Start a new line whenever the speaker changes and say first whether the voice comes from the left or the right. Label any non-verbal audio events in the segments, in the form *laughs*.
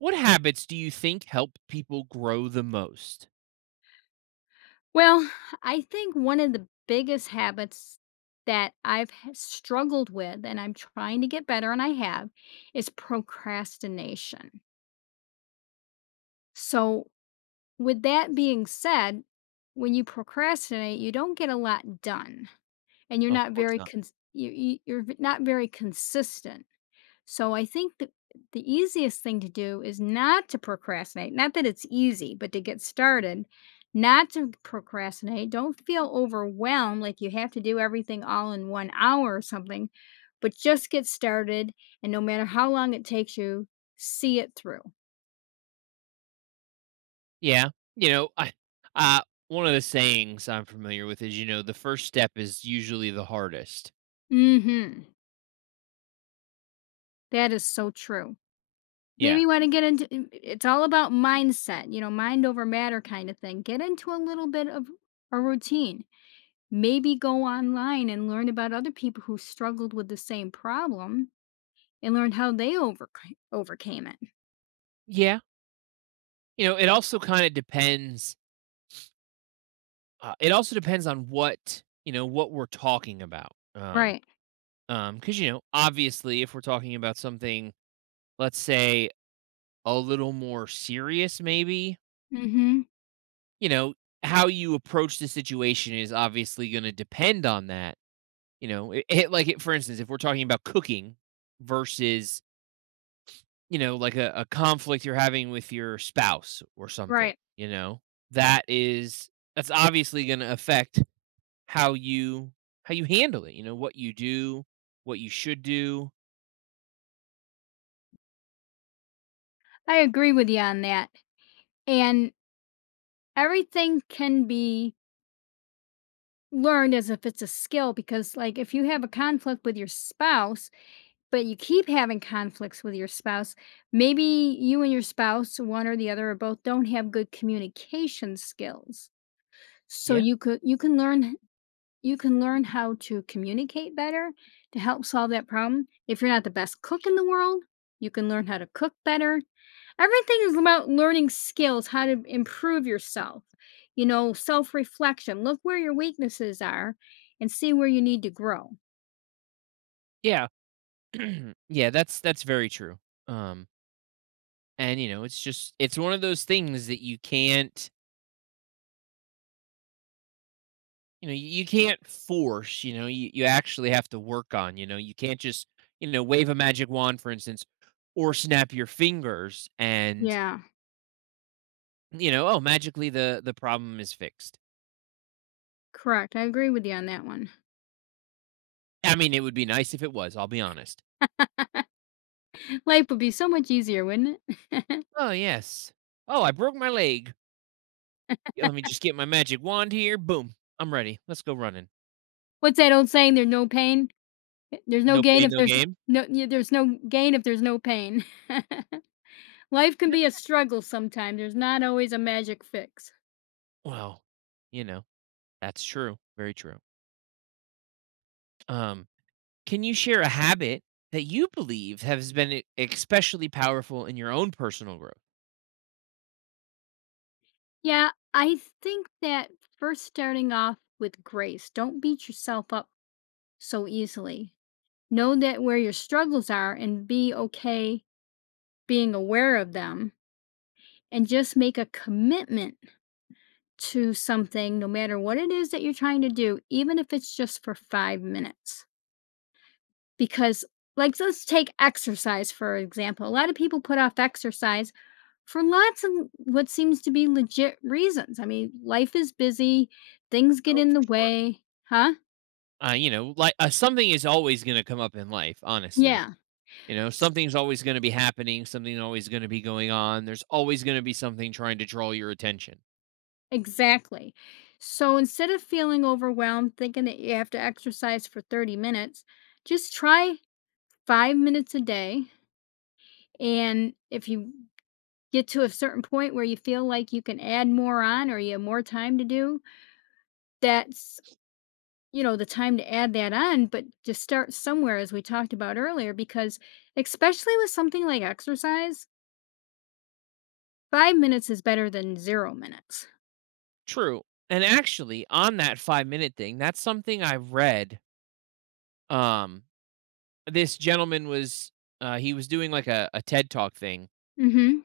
right: What habits do you think help people grow the most?
left: Well, I think one of the biggest habits that I've struggled with and I'm trying to get better and I have is procrastination. So, with that being said, when you procrastinate, you don't get a lot done and you're
right: Oh, of
left: not
right: course
left: very
right: not.
left: cons- you- you're v- not very consistent. So I think the easiest thing to do is not to procrastinate. Not that it's easy, but to get started, not to procrastinate. Don't feel overwhelmed like you have to do everything all in 1 hour or something, but just get started, and no matter how long it takes you, see it through.
right: Yeah. I uh one of the sayings I'm familiar with is, you know, the first step is usually the hardest.
left: Mhm. That is so true. Maybe
right: Yeah.
left: you wanna get into I it's all about mindset, you know, mind over matter kind of thing. Get into a little bit of a routine. Maybe go online and learn about other people who struggled with the same problem and learn how they overcame it.
right: Yeah. You know, it also kind of depends it also depends on what, you know, what we're talking about.
left: Right.
right: Cuz you know, obviously if we're talking about something, let's say, a little more serious maybe,
left: Mhm.
right: you know, how you approach the situation is obviously going to depend on that. You know, it, like it, for instance, if we're talking about cooking versus, you know, like a conflict you're having with your spouse or something,
left: Right.
right: you know, that is that's obviously going to affect how you how you handle it. You know, what you do, what you should do.
left: I agree with you on that. And everything can be learned as if it's a skill because, like, if you have a conflict with your spouse, but you keep having conflicts with your spouse, maybe you and your spouse, one or the other or both don't have good communication skills. So
right: Yeah,
left: you can learn. You can learn how to communicate better to help solve that problem. If you're not the best cook in the world, you can learn how to cook better. Everything is about learning skills, how to improve yourself. You know, self reflection. Look where your weaknesses are and see where you need to grow.
right: yeah, *clears throat* yeah. That's very true. Um, and you know, it's one of those things that you can't you know, you can't force, you know, you actually have to work on, you know, you can't just, you know, wave a magic wand, for instance, or snap your fingers and,
left: Yeah,
right: you know, oh, magically the problem is fixed.
left: correct. I agree with you on that one.
right: I mean, it would be nice if it was, I'll be honest.
left: *laughs* Life would be so much easier, wouldn't it?
right: Oh, yes. Oh, I broke my leg. Yeah, let me just get my magic wand here. Boom. I'm ready. Let's go running.
left: *laughs* What's that old saying? There's no pain, there's no
right: No
left: gain
right: pain,
left: if
right: no
left: there's
right: game.
left: no, yeah, there's no gain if there's no pain. *laughs* Life can be
right: Yep.
left: a struggle sometimes. There's not always a magic fix.
right: Well, you know, that's true. Very true. Um Can you share a habit that you believe has been especially powerful in your own personal growth?
left: Yeah, I think that first starting off with grace, don't beat yourself up so easily. Know that where your struggles are and be okay being aware of them, and just make a commitment to something, no matter what it is that you're trying to do, even if it's just for 5 minutes. Because, like, let's take exercise for example. A lot of people put off exercise for lots of what seems to be legit reasons. I mean, life is busy, things get
right: Oh,
left: in
right: for
left: the
right: sure.
left: way. Huh?
right: You know, like something is always going to come up in life, honestly.
left: Yeah,
right: You know, something's always going to be happening, something's always going to be going on. There's always going to be something trying to draw your attention.
left: exactly. So instead of feeling overwhelmed thinking that you have to exercise for 30 minutes, just try 5 minutes a day, and if you get to a certain point where you feel like you can add more on or you have more time to do, that's, you know, the time to add that on, but to start somewhere, as we talked about earlier, because especially with something like exercise, 5 minutes is better than 0 minutes.
right: True. And actually, on that 5-minute thing, that's something I read um this gentleman was he was doing like a TED talk thing
left: Mm hmm.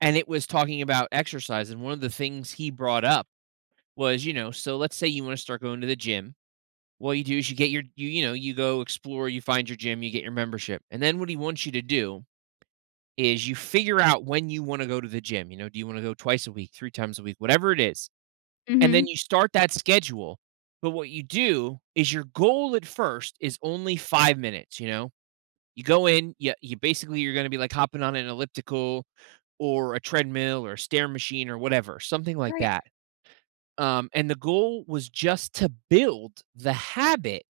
right: and it was talking about exercise. And one of the things he brought up was, you know, so let's say you want to start going to the gym. What you do is you get your you you know, you go explore, you find your gym, you get your membership. And then what he wants you to do is you figure out when you want to go to the gym. You know, do you want to go twice a week, three times a week, whatever it is.
left: Mm
right: And
left: hmm.
right: then you start that schedule. But what you do is your goal at first is only 5 minutes, you know. You basically you're going to be like hopping on an elliptical or a treadmill or a stair machine or whatever, something like
left: Right.
right: that, and the goal was just to build the habit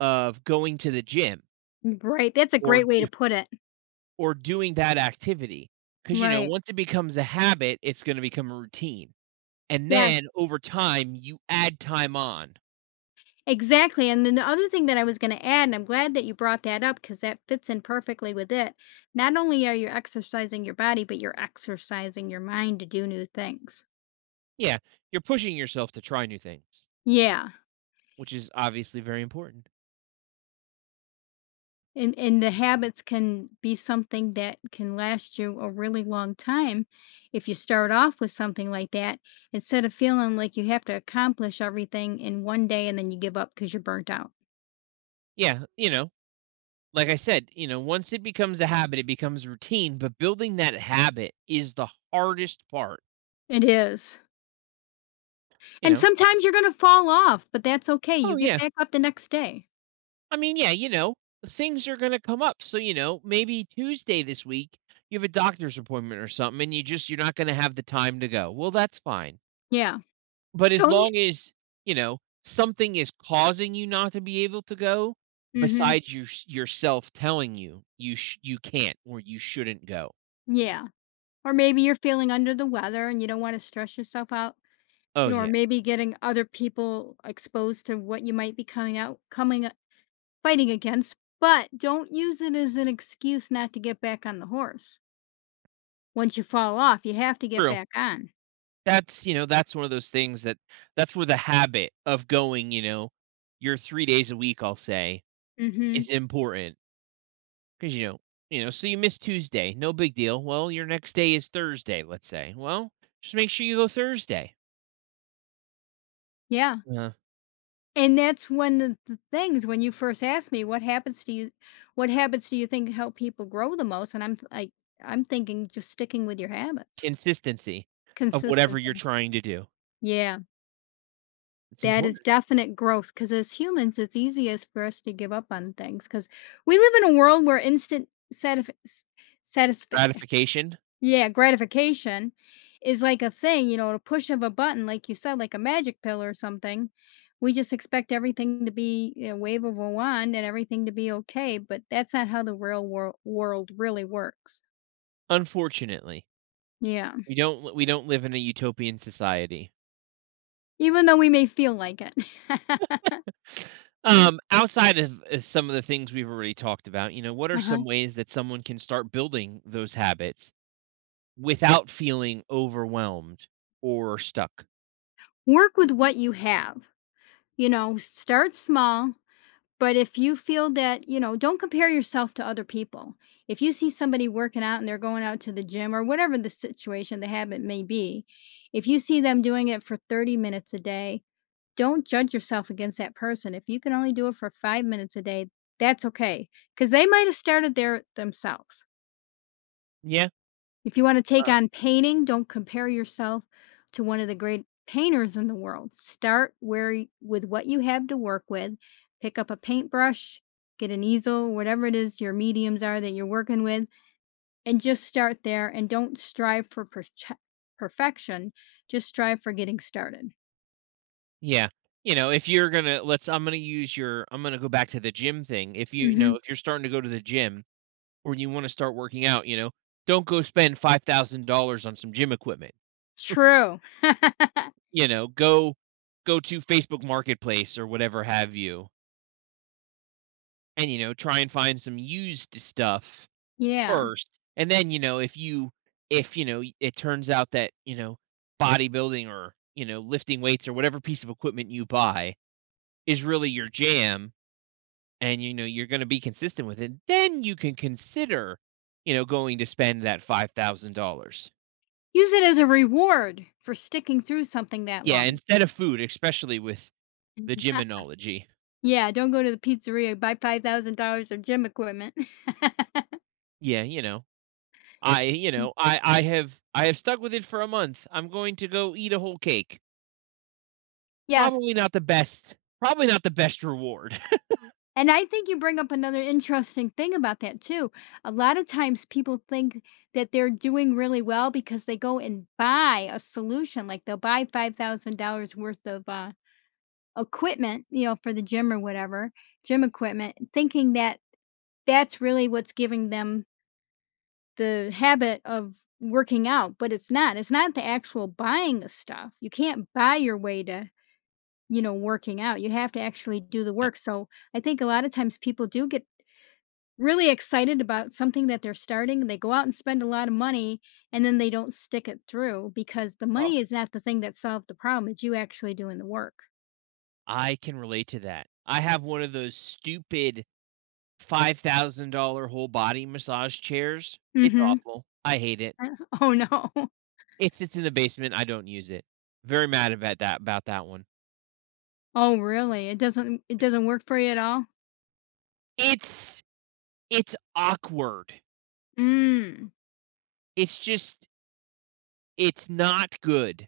right: of going to the gym
left: Right. That's a
right: or
left: great way to put it.
right: or doing that activity because you know,
left: Right.
right: once it becomes a habit, it's gonna become a routine. And
left: Yes,
right: then over time, you add time on.
left: exactly. And then the other thing that I was going to add, and I'm glad that you brought that up, because that fits in perfectly with it. Not only are you exercising your body, but you're exercising your mind to do new things.
right: Yeah, you're pushing yourself to try new things,
left: Yeah.
right: which is obviously very important.
left: And the habits can be something that can last you a really long time if you start off with something like that, instead of feeling like you have to accomplish everything in one day and then you give up because 'cause you're burnt out.
right: Yeah, you know, like I said, you know, once it becomes a habit, it becomes routine, but building that habit is the hardest part,
left: It is.
right: you
left: And
right: know?
left: sometimes you're gonna fall off, but that's okay, you
right: "Oh,
left: get
right: yeah.
left: back up the next day.
right: I mean, yeah, you know, things are going to come up. So, you know, maybe Tuesday this week, you have a doctor's appointment or something and you're not going to have the time to go. Well, that's fine.
left: Yeah.
right: But as
left: Don't you.
right: long as, you know, something is causing you not to be able to go
left: Mhm.
right: besides you yourself telling you you can't or you shouldn't go.
left: Yeah. Or maybe you're feeling under the weather and you don't wanna stress yourself out, you
right: Oh
left: know, or
right: yeah.
left: maybe getting other people exposed to what you might be coming fighting against, but don't use it as an excuse not to get back on the horse. Once you fall off, you have to get
right: True.
left: back on.
right: That's, you know, that's one of those things that that's where the habit of going, you know, your 3 days a week, I'll say, is
left: Hmm.
right: important. Because you know, so you miss Tuesday, no big deal. Well, your next day is Thursday, let's say. Well, just make sure you go Thursday.
left: Yeah.
right: Uh,
left: And that's one of the things when you first asked me what habits do you think help people grow the most? And I'm like, I'm thinking just sticking with your habits.
right: Consistency of whatever you're
left: Consistency.
right: trying to do.
left: Yeah.
right: It's
left: That is
right: important.
left: definite growth because, as humans, it's easiest for us to give up on things because we live in a world where instant satisf- satisfaction.
right: Gratification.
left: Yeah, gratification is like a thing, you know, a push of a button, like you said, like a magic pill or something. We just expect everything to be a wave of a wand and everything to be okay, but that's not how the real world really works.
right: Unfortunately,
left: Yeah.
right: we don't live in a utopian society.
left: Even though we may feel like it. *laughs*
right: Outside of some of the things we've already talked about, you know, what are
left: Uh-huh.
right: some ways that someone can start building those habits without feeling overwhelmed or stuck?
left: Work with what you have. You know, start small. But if you feel that, you know, don't compare yourself to other people. If you see somebody working out and they're going out to the gym or whatever the situation, the habit may be, if you see them doing it for 30 minutes a day, don't judge yourself against that person. If you can only do it for 5 minutes a day, that's okay. Because they might have started there themselves.
right: Yeah.
left: If you want to take on painting, don't compare yourself to one of the great painters in the world. Start where with what you have to work with. Pick up a paintbrush, get an easel, whatever it is your mediums are that you're working with, and just start there and don't strive for perfection. Just strive for getting started.
right: Yeah. You know, if you're gonna let's I'm gonna go back to the gym thing. If you you
left: Hmm.
right: know, if you're starting to go to the gym or you wanna start working out, you know, don't go spend $5,000 on some gym equipment.
left: True. *laughs*
right: You know, go to Facebook Marketplace or whatever have you, and, you know, try and find some used stuff
left: Yeah.
right: first. And then, you know, if, you know, it turns out that, you know, bodybuilding or, you know, lifting weights or whatever piece of equipment you buy is really your jam, and you know you're going to be consistent with it, then you can consider, you know, going to spend that $5,000.
left: Use it as a reward for sticking through something that
right: Yeah,
left: long.
right: instead of food, especially with the
left: *laughs*
right: gymnology.
left: Yeah, don't go to the pizzeria, buy $5,000 of gym equipment.
right: Yeah, you know,
left: *laughs*
right: I have stuck with it for a month. I'm going to go eat a whole cake.
left: Yes,
right: Probably not the best. Probably not the best reward. *laughs*
left: and I think you bring up another interesting thing about that too. A lot of times people think that they're doing really well because they go and buy a solution, like they'll buy $5,000 worth of, equipment, you know, for the gym or whatever, gym equipment, thinking that that's really what's giving them the habit of working out, but it's not. It's not the actual buying the stuff. You can't buy your way to, working out. You have to actually do the
right: No.
left: work. So I think a lot of times people do get really excited about something that they're starting. They go out and spend a lot of money, and then they don't stick it through because the
right: Oh,
left: money is not the thing that solved the problem. It's you actually doing the work.
right: I can relate to that. I have one of those stupid $5,000 whole body massage chairs. It's
left: Mm-hmm.
right: awful. I hate it.
left: *laughs* Oh no. *laughs*
right: It sits in the basement, I don't use it. Very mad about that one.
left: Oh really? It doesn't work for you at all?
right: It's it's awkward.
left: Mm.
right: It's just it's not good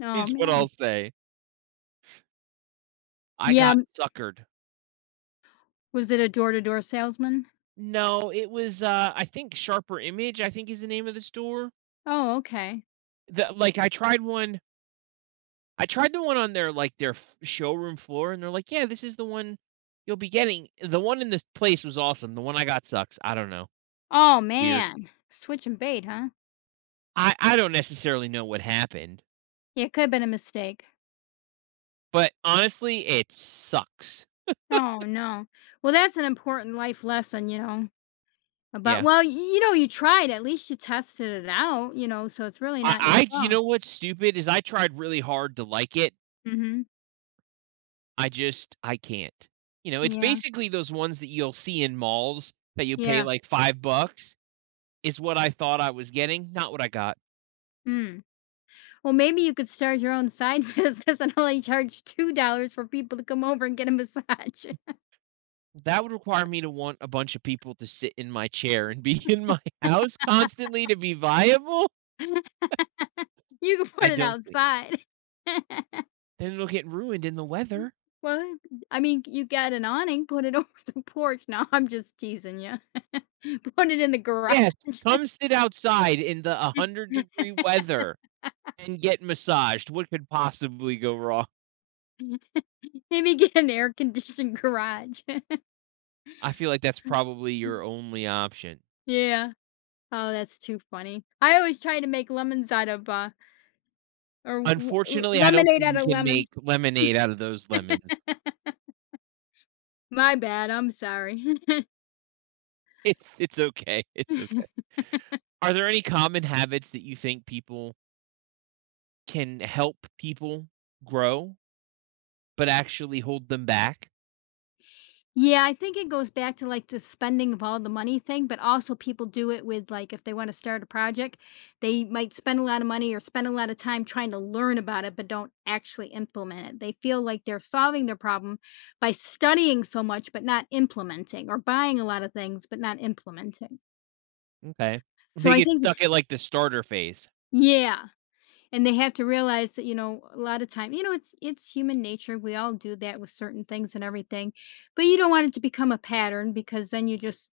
left: Oh
right: is what I'll
left: man.
right: say. I
left: Yeah.
right: got suckered.
left: Was it a door-to-door salesman?
right: No, it was, I think Sharper Image, I think is the name of the store.
left: Oh, okay.
right: The like, I tried the one on their, like, their f showroom floor, and they're like, "Yeah, this is the one you'll be getting." The one in this place was awesome. The one I got sucks. I don't know.
left: Oh
right: Weird.
left: man. Switching bait, huh?
right: I don't necessarily know what happened.
left: Yeah, it could have been a mistake.
right: But honestly, it sucks.
left: Oh, no. Well, that's an important life lesson, you know, about,
right: Yeah.
left: well, y you know, you tried, at least you tested it out, you know, so it's really
right: I
left: not your
right: I you
left: fault.
right: know what's stupid is I tried really hard to like it.
left: Mhm.
right: I can't. You know, it's
left: Yeah.
right: basically those ones that you'll see in malls that you pay
left: Yeah.
right: like 5 bucks is what I thought I was getting, not what I got.
left: Mm. Well, maybe you could start your own side *laughs* business and only charge $2 for people to come over and get a massage. *laughs*
right: That would require me to want a bunch of people to sit in my chair and be *laughs* in my house constantly to be viable.
left: You could put
right: I
left: it
right: don't think.
left: outside. *laughs*
right: Then it'll get ruined in the weather.
left: Well, I mean, you get an awning, put it *laughs* over the porch. No, I'm just teasing you. *laughs* Put it in the garage.
right: Yes, come sit outside in the 100-degree weather and get massaged. What could possibly go wrong?
left: *laughs* Maybe get an air-conditioned *laughs* garage.
right: I feel like that's
left: Mm.
right: probably your only option.
left: Yeah. Oh, that's too funny. I always try to make lemons out of, or l l
right: Unfortunately, I don't
left: lemonade
right: think
left: out
right: you
left: of
right: can make
left: lemons.
right: lemonade out of those lemons. *laughs*
left: *laughs* My bad, I'm sorry.
right: It's okay. It's okay.
left: *laughs*
right: Are there any common habits that you think people can help people grow but actually hold them back?
left: Yeah, I think it goes back to, like, the spending of all the money thing, but also people do it with, like, if they wanna start a project, they might spend a lot of money or spend a lot of time trying to learn about it, but don't actually implement it. They feel like they're solving their problem by studying so much, but not implementing, or buying a lot of things, but not implementing.
right: Okay.
left: So
right: They
left: I
right: get
left: think.
right: stuck at like the starter phase.
left: Yeah. And they have to realize that, you know, a lot of time, you know, it's human nature. We all do that with certain things and everything. But you don't want it to become a pattern because then you just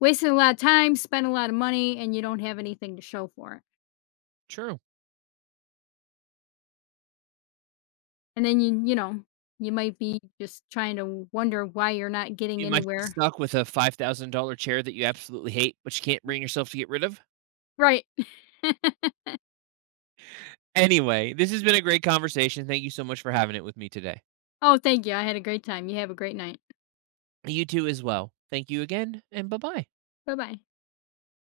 left: wasted a lot of time, spent a lot of money, and you don't have anything to show for it.
right: True.
left: And then you know, you might be just trying to wonder why you're not getting
right: You might be
left: anywhere.
right: stuck with a $5,000 chair that you absolutely hate, but you can't bring yourself to get rid of.
left: Right. *laughs*
right: Anyway, this has been a great conversation. Thank you so much for having it with me today.
left: Oh, thank you. I had a great time. You have a great night.
right: You too, as well. Thank you again, and bye bye.
left: Bye bye.